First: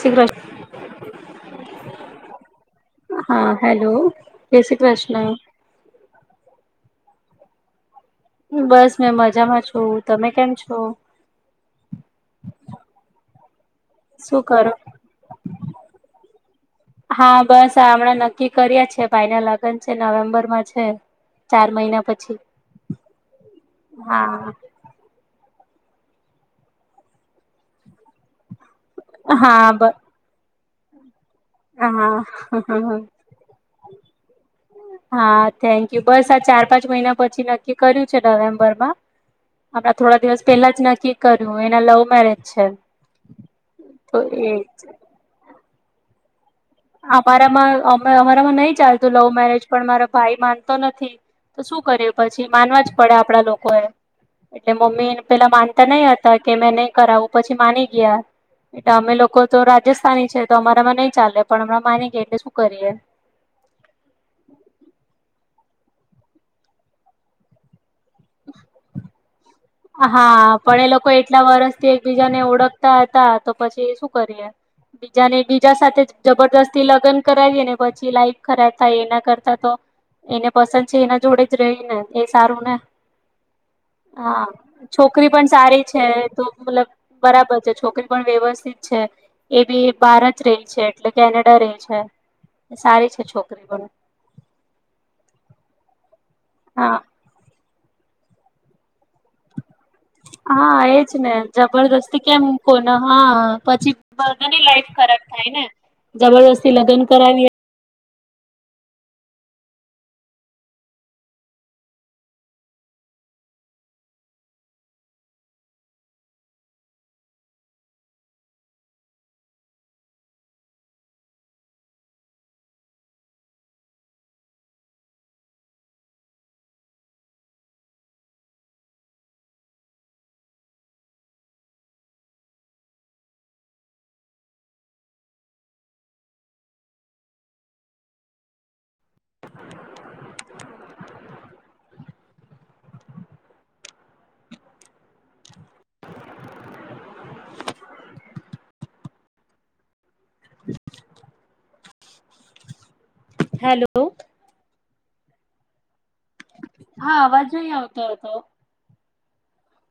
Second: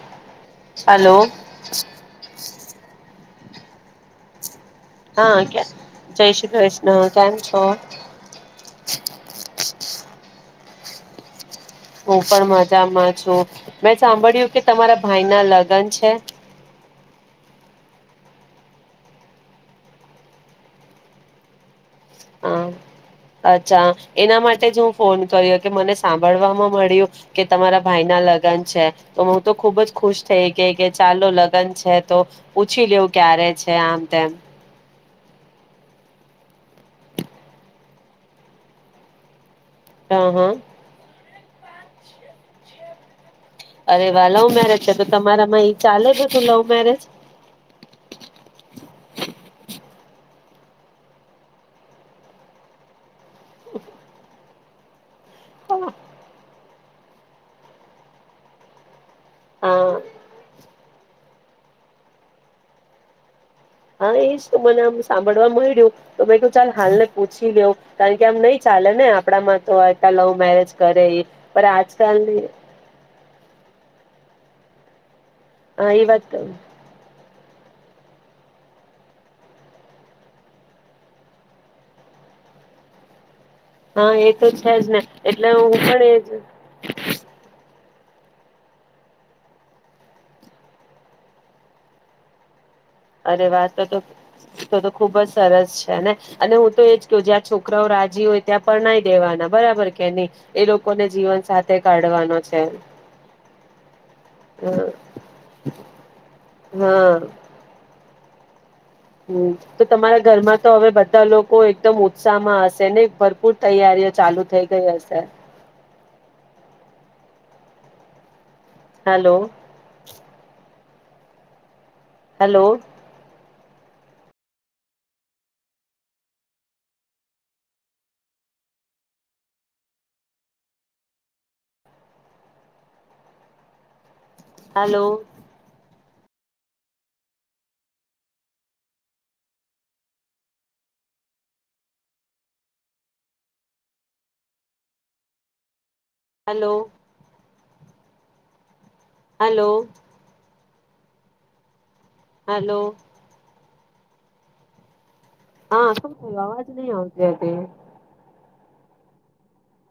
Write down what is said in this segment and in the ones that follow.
શી Krishna. Hello હા hello. જય શ્રી કૃષ્ણ. હા જય શ્રી ક. હ થકસ. બસ મેં મજામાં છ. તમે કેમ છો હું પણ મજામાં છું મેં શું સાંભળ્યું કે કરો? તમારા ભાઈ ના લગ્ન છે. હા બસ હમણાં નક્કી કરી્યા છે ભાઈ ના લગ્ન છે નવેમ્બર માં છે ચાર મહિના. પછી હ અચ્છા એના હા માટે જ હું ફોન. કર્યો કે મને સાંભળવામાં મળ્યું કે તમારા ભાઈ ના લગ્ન છે. તો હું તો હા ખુબ બ જ ખુશ થઈ. કે કે ચાલ. લગ્ન છે હા. તો પૂછી લેવું ક્યારે છે આમ. તમ હા થેન્ક યુ બસ આ ચાર પાંચ મહિના પછી નક્કી કર્યું છે નવેમ્બરમાં. આપણા હ થોડા દિવસ હ પેલા જ નાખી. કર્યું એના લવ મેરેજ છે. અરે તો વા લવ એ મેરેજ છે તો તમારા માય ચાલે કે [inaudible] અમારામાં અ અમારામાં નહી ચાલતું લવ મેરેજ પણ મારો ભાઈ માન તો નથી તો શું કર્યો પછી માનવા જ પડે આપ આપણા લોકો એ. એટલે મમ્મી પેલા માનતા નય હતા કે મેને કરાવું પછી માની ગયા એટલે અમે લોકો લોકો તો હા રાજસ્થાની છે તો અમારા નય ચાલો. પણ હમણાં માને કે એટલે શું કરીએ. હા એજ તો મને આમ સાંભળવા મળ તું ચાલ હાલને પૂછી લેવ કારણ કે આમ નહી ચાલે ને આપડામાં તો આ લવ હા, મેરેજ પણ એ કરે લોકો એટલા પણ વરસથી એકબીજાને આજકાલની ઓળખતા હતા તો પછી શું કરીએ. જાને બીજા હા એ સાથે વાત જબરજસ્તી લગ્ન કરાવી પછી લાઈફ ખરાબ થાય એના કરતા તો એને પસંદ છે એના જોડે જ રહી ને એ સારું ને. હા, એ તો જ છે ને છોકરી પણ એટલે હું સારી પણ છે એ જ તો મતલબ બરાબર છે છોકરી પણ વ્યવસ્થિત છે એ બી બહાર જ રહે છે એટલે કેનેડા રહે છે. સારી છે અરે છોકરી વાત પણ તો તો તો તો ખૂબ જ સરસ છે ને. અને હું તો હા એજ કઉ જયા છોક છોકરાઓ રાજી હોય ત્યાં પરણાઈ દેવાના બરાબર. કે નહી એ હા લોકોને એજ ને જીવન સાથે જબરદસ્તી કાઢવાનો કેમ છે કોને હા પછી બધાની હા લાઈફ ખરાબ થાય ને જબરદસ્તી લગ્ન હા કરાવીએ. હમ, તો તમારા ઘરમાં તો હવે બધા લોકો એકદમ ઉત્સાહમાં હશે ને ભરપૂર તૈયારીઓ ચાલુ થઈ ગઈ હશે. Hello. Hello. Hello. Hello. Hello. Hello. Hello. હા. થયું અવાજ નહી હા, આવતી અવાજ હતી નહી આવતો હતો.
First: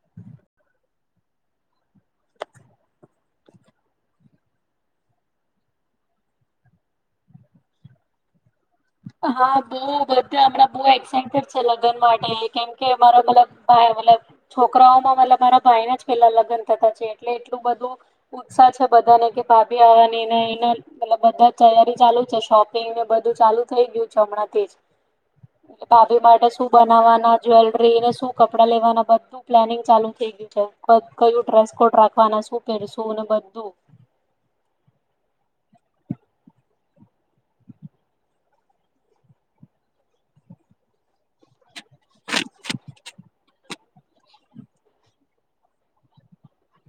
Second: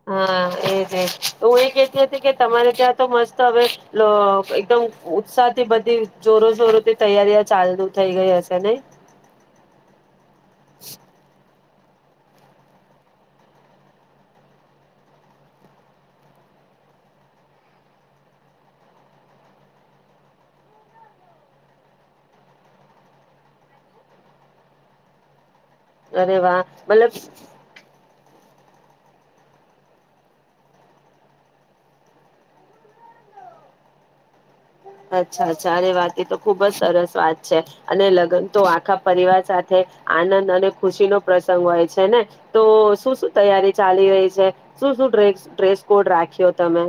હા એ જ એ જ. તો હું એ કેતી હતી કે તમારે ત્યાં તો મસ્ત હવે અ એકદમ ઉત્સાહ થી બધી જોરો જોરોથી તૈયારીયા ચાલુ થઈ ગઈ હશે ને. હા બહુ બધા હમણાં બો એક્સાઇટેડ લગ્ન માટે કેમ કે મારા મતલબ ભાઈ મતલબ છોકરાઓમાં મતલબ મારા ભાઈના જ પેલા લગ્ન થતા છે એટલે એટલું બધું ઉત્સાહ છે બધાને કે ભાભી આવવાની ને એના મતલબ તૈયારી ચાલુ છે શોપિંગને બધું ચાલુ થઈ ગયું છે હમણાં તેજ. ભાભી અરે માટે વાહ શું મતલબ બનાવવાના જ્વેલરીને શું કપડા લેવાના બધું પ્લાનિંગ ચાલુ થઈ ગયું છે કયું ડ્રેસ કોડ રાખવાના શું પહેરશું ને બધું અચ્છા ચારે વાત એ તો ખુબ જ સરસ વાત છે અને લગ્ન તો આખા પરિવાર સાથે આનંદ અને ખુશીનો પ્રસંગ હોય છે ને તો શું શું તૈયારી ચાલી રહી છે શું શું ડ્રેસ ડ્રેશ કોડ રાખ્યો તમે.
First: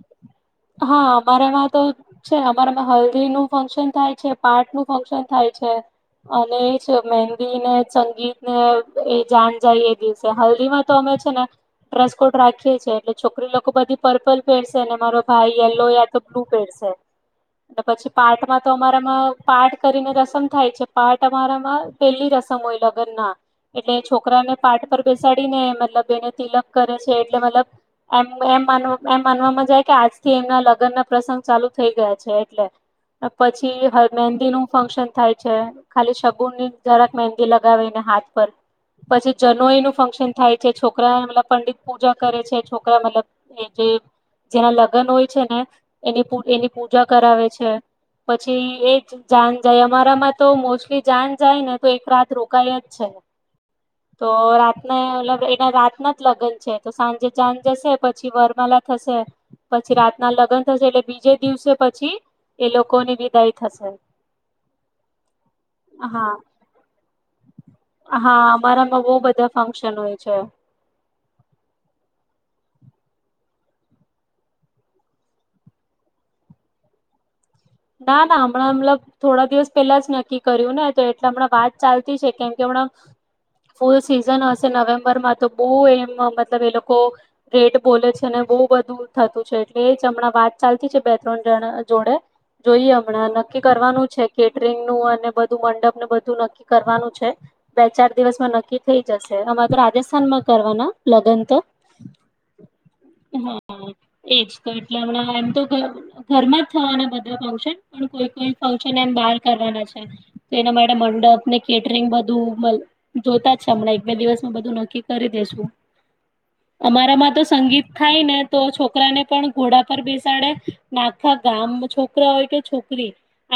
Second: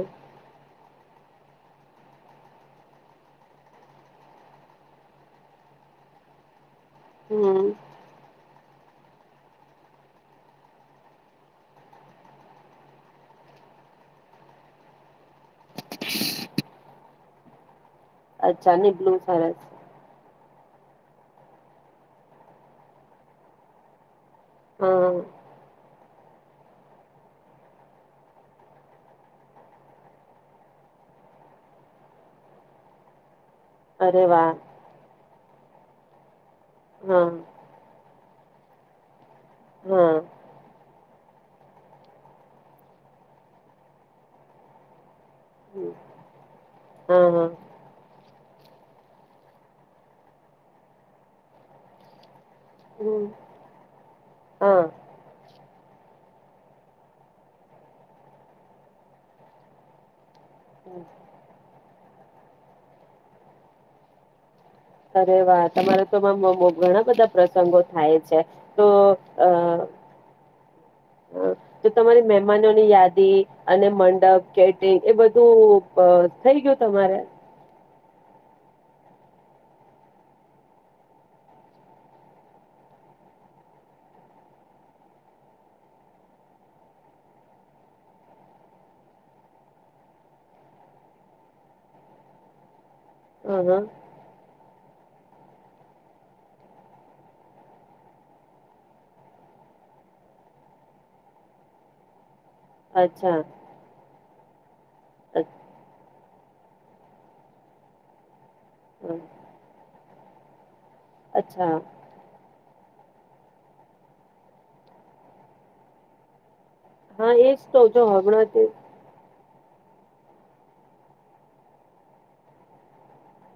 હા અમારામાં તો છે અમારામાં હલ્દીનું ફંક્શન થાય છે, પાઠનું ફંક્શન થાય છે અને મહેંદી હમ ને સંગીત ને એ જાન જાય એ દિવસે હલ્દી માં તો અમે છે ને ડ્રેસકોડ રાખીએ છીએ એટલે છોકરી લોકો બધી પર્પલ પેરસે ને મારો ભાઈ યલ્લો યા તો બ્લુ પહેરશે. ત પછી પાઠમાં તો અચ્છા ની બ્લુ અમારામાં સરસ પાઠ કરીને રસમ થાય છે. પાટ અમારામાં પેલી રસમ હોય લગન ના એટલે જ છોકરા ને પાટ પર હા બેસાડી ને મતલબ બેને તિલક કરે છે. એટલે મતલબ એમ એમ એમ માનવામાં જાય કે આજ થી એમના લગન ના પ્રસંગ ચાલુ થઈ ગયા છે એટલે પછી અરે વાહ મેહેંદી નું ફંક્શન થાય. ખાલી શ [unintelligible] ુની જરાક હા મંદી લગાવીને હાથ [unintelligible] પર પછી જનો એનું હા ફંક્શન થાય છે છોક પંડિત પૂજા કરે છે છોકરાલ જે [unintelligible] [unintelligible] છે ને હા એની [unintelligible] એની પૂજા હા કરાવે છે. પછી એ જ જાન જાય અમારામાં તો મોસ્ટલી જાન જાય ને તો એક રાત રો જ છે તો હા રાતને મલબ એને રાત જ લગન છે તો સાંજે જાન જશે પછી વરમાલા થશે પછી રાત ના લગન થશે એટલે બીજે દિવસે પછી એ લોકોની વિદાઈ થશે અરે વા તમારે તો હા મ મા મોં ઘણા બધા પ્ર તંગો થાય છે હા તો અમારામાં બહુ અ બધા ફંક્શન હોય છે. તો તમારી મેમ મનોની યાદી અને મંડપ કેટિંગ એ બધું થઈ ગયું તમારે ના ના હમણાં મલબ થોડા દિવસ પહેલા જ નક્કી કર્યું ને તો એટલે હમણાં વાત ચાલતી છે. કેમ કે હમણાં ફૂલ સિઝન હશે નવેમ્બરમાં તો બહુ એમ મતલબ એ લોકો રેટ બોલે છે ને બહુ બધું થતું છે. એટલે એ જ હમણાં વાત ચાલતી છે. બે ત્રણ જણ જોડે જોઈએ. હમણાં હ નક્કી હ કરવાનું છે કેટરિંગ નું અને. બધું મંડપ ને બધું નક્કી કરવાનું છે બે ચાર દિવસમાં નક્કી થઈ જશે. અમારે તો રાજસ્થાનમાં કરવાના લગન તો. અચ્છા હમ. એ જ. એટલા હમણા એમ તો ઘર ઘરમાં જ થવાના બધા. આવશે પણ કોઈ કોઈ. પહોચી ને એમ અચ્છા બહાર કરવાના છે. એના માટે મંડપ ને અચ્છા. કેટરિંગ બધું મલ. જોતા જ છે હમણાં એક બે દિવસમાં બધું નક્કી કરી દેસું. અમારામાં હા તો એજ સંગીત જો થાય ને તો હમણાંથી છોકરા ને પણ. ઘોડા પર બેસાડે આખા ગામ છોક રા હોય કે છોકરી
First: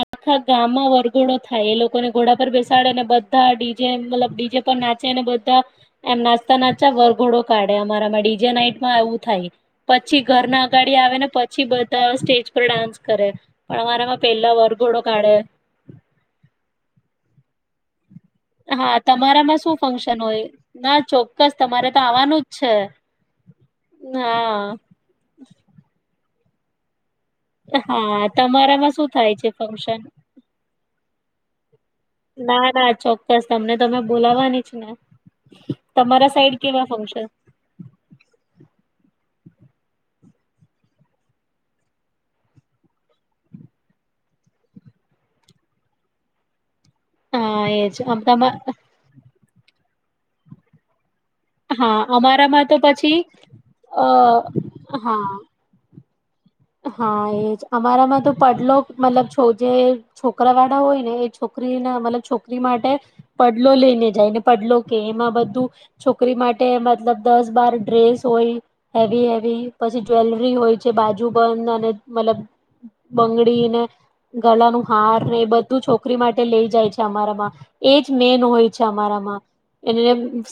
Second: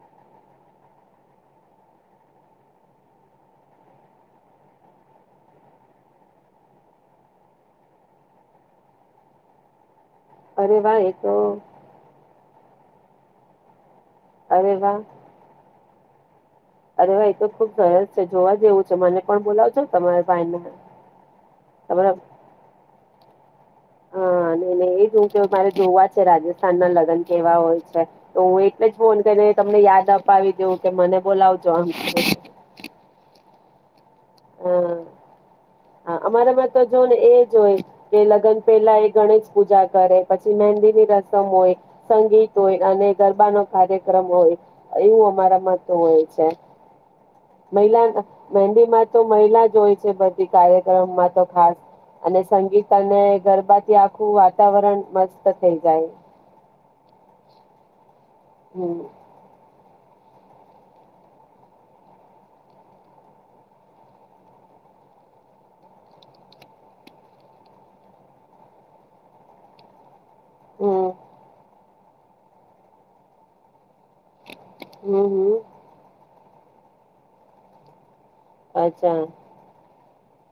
આખા ગામમાં વરઘોડો થાય એ લોકોને ઘોડા પર બેસાડે ને બધા ડીજે મતલબ ડીજે પર નાચેને બધા એમ નાચતા નાચતા વરઘોડો કાઢે અમારામાં ડીજે નાઈટમાં આવવું થાય. પછી ઘર ના અરે વાહ અગાડી એ આવે ને તો પછી બધા સ્ટેજ ઉપર ડાન્સ કરે. પણ અમારામાં પેલા અરે વાહ વરઘોડો કાઢે. અરે, ભાઈ તો ખુબ સરસ છે જોવા જેવું છે હા મને પણ તમારામાં શું બોલાવજો ને ફંક્શન તમારા હોય ભાઈને ના ચોક્કસ તમારે તો તમારા આવવાનું જ છે. હા, ના ના એજ હું કે મારે જોવા જ છે રાજ સ્થાનના લગન કેવા હોય છે, હા તો હું એટલે તમારામાં જ શું ફોન થાય છે કરીને તમને ફંક્શન યાદ અપાવી દેઉં કે મને બોલાવજો આમ. બસ તમને તમે બોલાવાની છે ને. હા હા તમારા અમારા સાઈડ માં તો કેવા જો ને ફંક્શન એજ હોય કે લગ્ન પેલા એ ગણેશ પૂજા કરે પછી મંદી ની રસમ હોય, સંગીત હોય અને ગરબા નો કાર્યક્રમ હોય એવું અમારા મ હોય છે. હા એજ મહિલા આમ તમા મહેંદી માં તો મહિલા જ હોય છે બધી ગાયક. હ. [unintelligible] તો ખાસ, હા અને અમારામાં તો સંગીત પછી અને ગરબાથી અ આખું વાતાવરણ હા મસ્ત થઈ જાય. હા એજ અમારામાં તો પડઢલો હમ મતલબ છો જે છોકરા વાળા હોય ને એ છોકરી ના મતલબ છોકરી માટે, પડલો લઈને જાય ને પડલો કે એમાં બધું છોકરી માટે મતલબ દસ બાર ડ્રેસ હોય હેવી હેવી પછી જ્વેલરી હોય છે હમ બાજુ અને મતલબ બંગડીને. ગળાનું હમ હાર એ હમ બધું છોકરી માટે લઈ જાય છે અમારામાં એ જ મેન હોય છે અચ્છા અમારામાં, એ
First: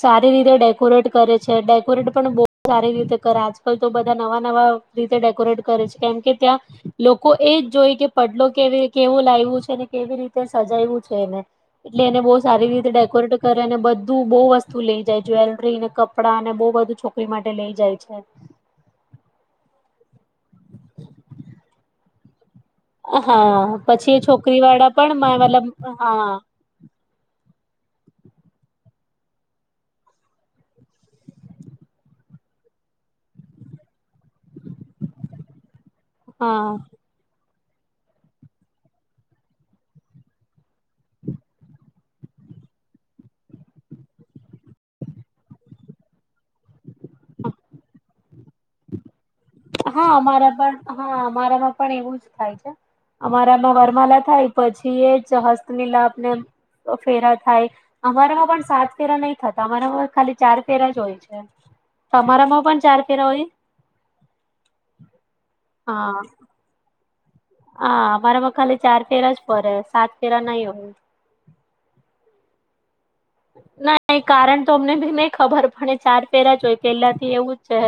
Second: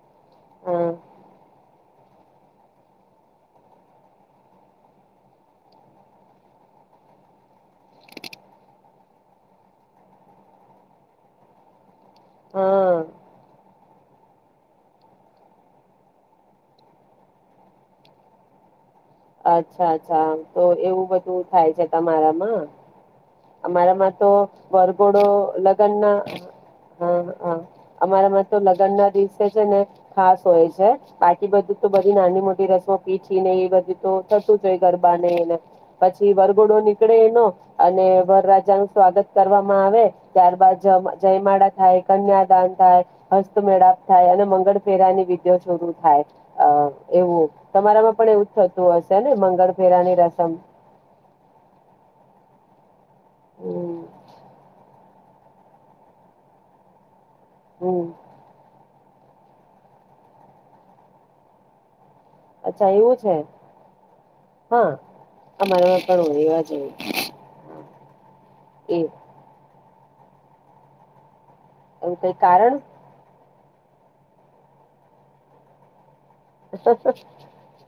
સારી રીતે હા ડેકોરેટ કરે છે. ડે પરેડ પણ બહુ સારી રીતે કરે આજકાલ તો બધા નવા નવા રીતે ડેકોરેટ કરે છે. કેમ કે ત્યાં લોકો એજ જોય કે પડલો કે કેવું લાવું છે ને કેવી રીતે સજાવું છે એને. એટલે એને બહુ સારી રીતે હા ડેકોરેટ કરે અને બધ ધું બહુ વસ્તુ લઈ જાય જ્વેલરીને કપડાં અને બહુ બધું છોકરી માટે લઈ જાય છે. અચ્છા અચ્છા તો એવું બધું થાય છે તમારામાં? હા પછી અમારામાં એ તો, છોકરી વાળા પણ વરઘોડો મતલબ લગન હા ના હા હા. અમારા માં તો લગ્ન ના દિવસે છે ને, ખાસ હોય છે બાકી બધું તો બધી નાની મોટી રસમો પીઠી ન એ બધું તો થતું જ હોય ગરબા નેને પછી હા વરઘોડો નીકળે એનો અને વર રાજા નું સ્વાગત કરવામાં આવે, ત્યારબાદ જયમાળ થાય કન્યાદાન થાય, હસ્તમેળાપ થાય અને મંગળ ફેરા ની વિધિ શોરૂુ થાય, એવું તમારામાં પણ એવું થતું હશેને. હા અમારા પણ હા અમારામાં પણ એવું જ થાય છે. અમારામાં હમ વરમાલા થાય પછી એ જ જ હસ્ત મીલાપને ફેરા થાય, હમ અમારામાં પણ સાત ફેરા નહી થતા મારાર ખાલી ચાર ફેરા જ હોય છે. તમારા માં પણ અચ્છા ચાર એવું ફેરા છે હોય? હા. અમારામાં પણ હા ઓવા જોઈએ. હા [inaudible] હા પર ખાલી ચાર પેર જ ફરે. સાત ફરા નહી હોય. એવું કઈ કારણ. ના કારણ તો અમને ભી નહી ખબર પડે ચાર પેલા જોઈ પેલા થી એવું જ છે.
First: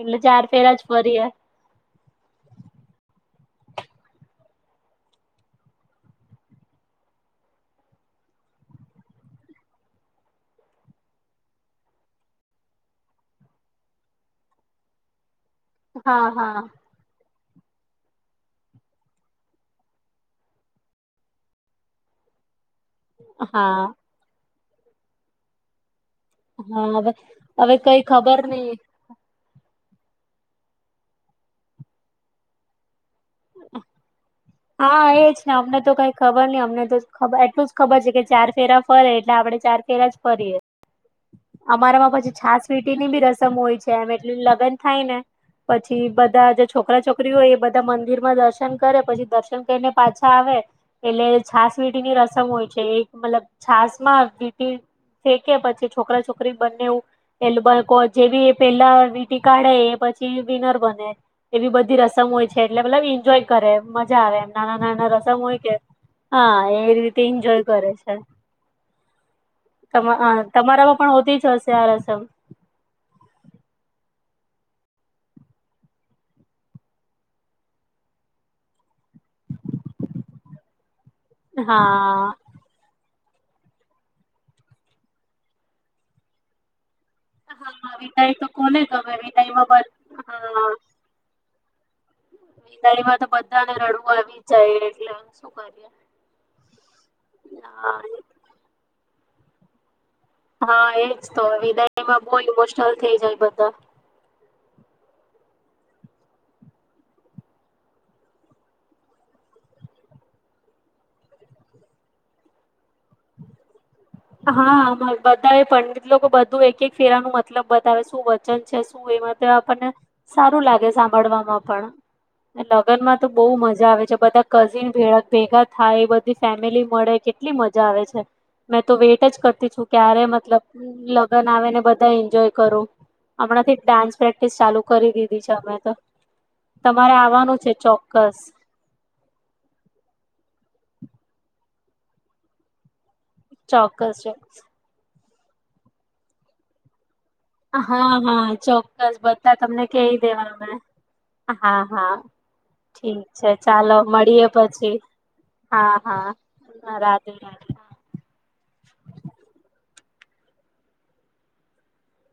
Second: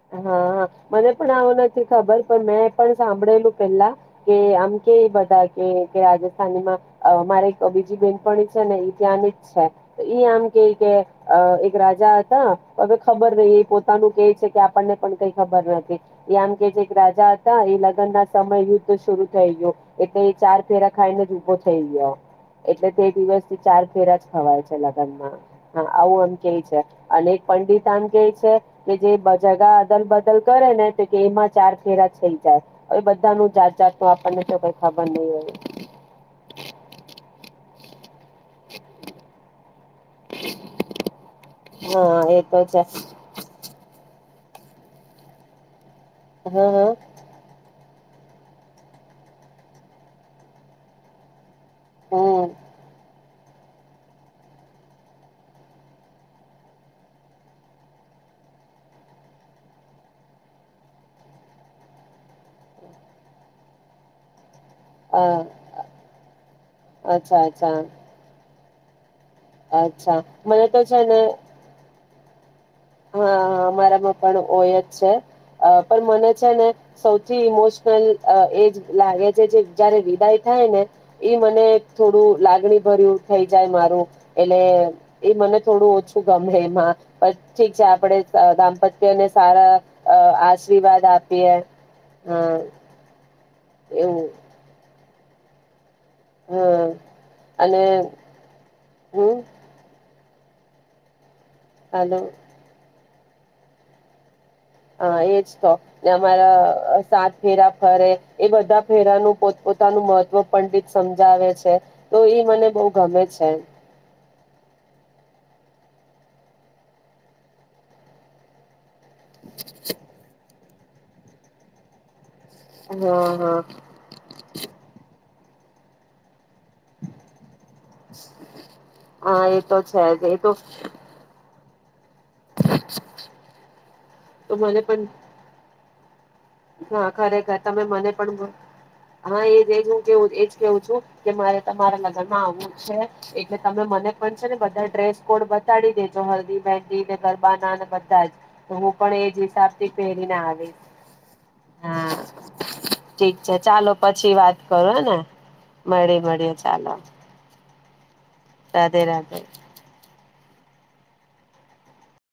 એટલે ચાર હા ફેરા જ મને ફરીએ પણ આવું નથી ખબર પણ મેં પણ સાંભળેલું. પેલા કે આમ કે બધા કે રાજસ્થાનીમાં મારે એક બીજી બેન પણ છે ને ઈતની જ છે, આમ કે કે એક રાજા હતા હવે ખબર રહી એ પોતાનું કે છે કે આપણને પણ કઈ ખબર નથી, હા એ આમ હા કે જે એક રાજા હ એ લગ્ન ના સમય યુદ્ધ શરુ થઈ ગયું એટલે એ ચાર ફેરા ખાઈ ને જ ભો થઈ ગયો. એટલે તે દિવસથી ચાર હા ફેરા જ ખવાય છે. લામાં હા. આવું આમ કે છે, હા હવે અનેક હવે પંડિત કઈ આમ કે ખબર છે નઈ કે જે જગા અદલ બદલ કરે ને તો કે એમાં ચાર ફેરા થઈ જાય. એ બધા નું જાત જાતનું આપણને ખબર હા નહી એ છે ને હોય અમને તો કઈ ખબર નહ અમને તો ખબર છે કે ચાર ફેરા ફરે એટલે આપડણે ચાર ફેરા જ ફરીએે, અમારામાં પછી હા એ તો છે છાસવીટી ની બી રસમ હોય છે એમ લગ્ન થાય ને પછી બધા જે હા હા છોકરા છોકરી હોય એ બ મંદિરમાં દર્શન કરે પછી દર્શન કરીને પાછા આવે એટલે છાસવીઢ ની હમ રસમ હોય છે એક મતલબ છાસ માં વીટી ફેંકે પછી છોકરા છોકરી બંને એવું પ જેવી પેલા વીટી કાઢે એ પછી વિનર બને એવી બધી રસમ હોય છે એટલે મતલબ એન્જોય કરે જ આવે નાના નાના અ રસમ હોય કે હા એ રીતે અચ્છા એન્જોય અચ્છા કરે છે અચ્છા મને તો તમારામાં પણ હોતી જ હશે આ રસમ હા હા અમારામાં પણ હોય જ છે પણ મને છે ને સૌથી ઇમોશનલ એજ લાગે છે જે જયારે વિદાય થાય ને એઈ મને હા થોડું લાગણી ભર્યું થ જાય મારું એટલે એ મને થોડું ઓછું ગમે એમાં ઠીક છે હા આપડે વિદાય તો કોને ગમે દાંપત્યને વિદાયમાં સારા બધ આશીર્વાદ આપીએ હા તડીમાં તો બ બધાને રડવા આવી જાય એટલે શું કર્ય હા અને હમ હા એ હાલો વિદાયમાં બહુ ઇમોશનલ થઈ જાય બધા હા એજ તો ને અમારા સાત ફેરા ફરે એ બધા ફેરાનું પોતપોતાનું મહત્ત્વ પંડિત સમજાવે છે તો એ મને બહ ગમે છે હા બધા એ પંડિત લોકો બધું એક એક ફેરા ન મતલબ બતાવે શું વચન છે. એમાં આપણને સારું લાગે. સાંભળવામાં પણ. લગ્ન માં હા તો બહુ હા મજા આવે છે બધા કઝિન ભેળ. ભેગા થાય એ બધી. ફેમિલી મળે કેટલી મજા આવે છે. તો વેઇટ જ હા એ કરતી તો છું છે ક્યારે જ એ તો મતલબ લગ્ન આવે ને. બધ એન્જોય કરું હમણાંથી ડાન્સ પ્રેક્ટિસ ચાલુ મને પણ કરી દીધી છે અમે તો. હા તમારે ખરેખર આવવાનું છે તમે મને ચોક્કસ પણ હા એજજ હું કેવું એજ કેવું. કે મારે તમારા લગ્નમાં આવું છે. એટલે તમે મને ચોક્કસ કો છે ને ચોક્કસ બધા ડ્રેસ. કોડ બતાાડી દેજો હલ્દી મંદી ને. ગરબા ના અને હા બધા જ હા હું ચોક્કસ પણ એ જ બધા તમને હિસાબથી કહી પહેરીને દેવા અમે આવીશ. હા હા ઠીક છે ચાલો પછી મળીએ વાત કરો પછી હેને હા મળી હા મળીએ ચાલો રાધે રાધે. હા. રાધે રાધે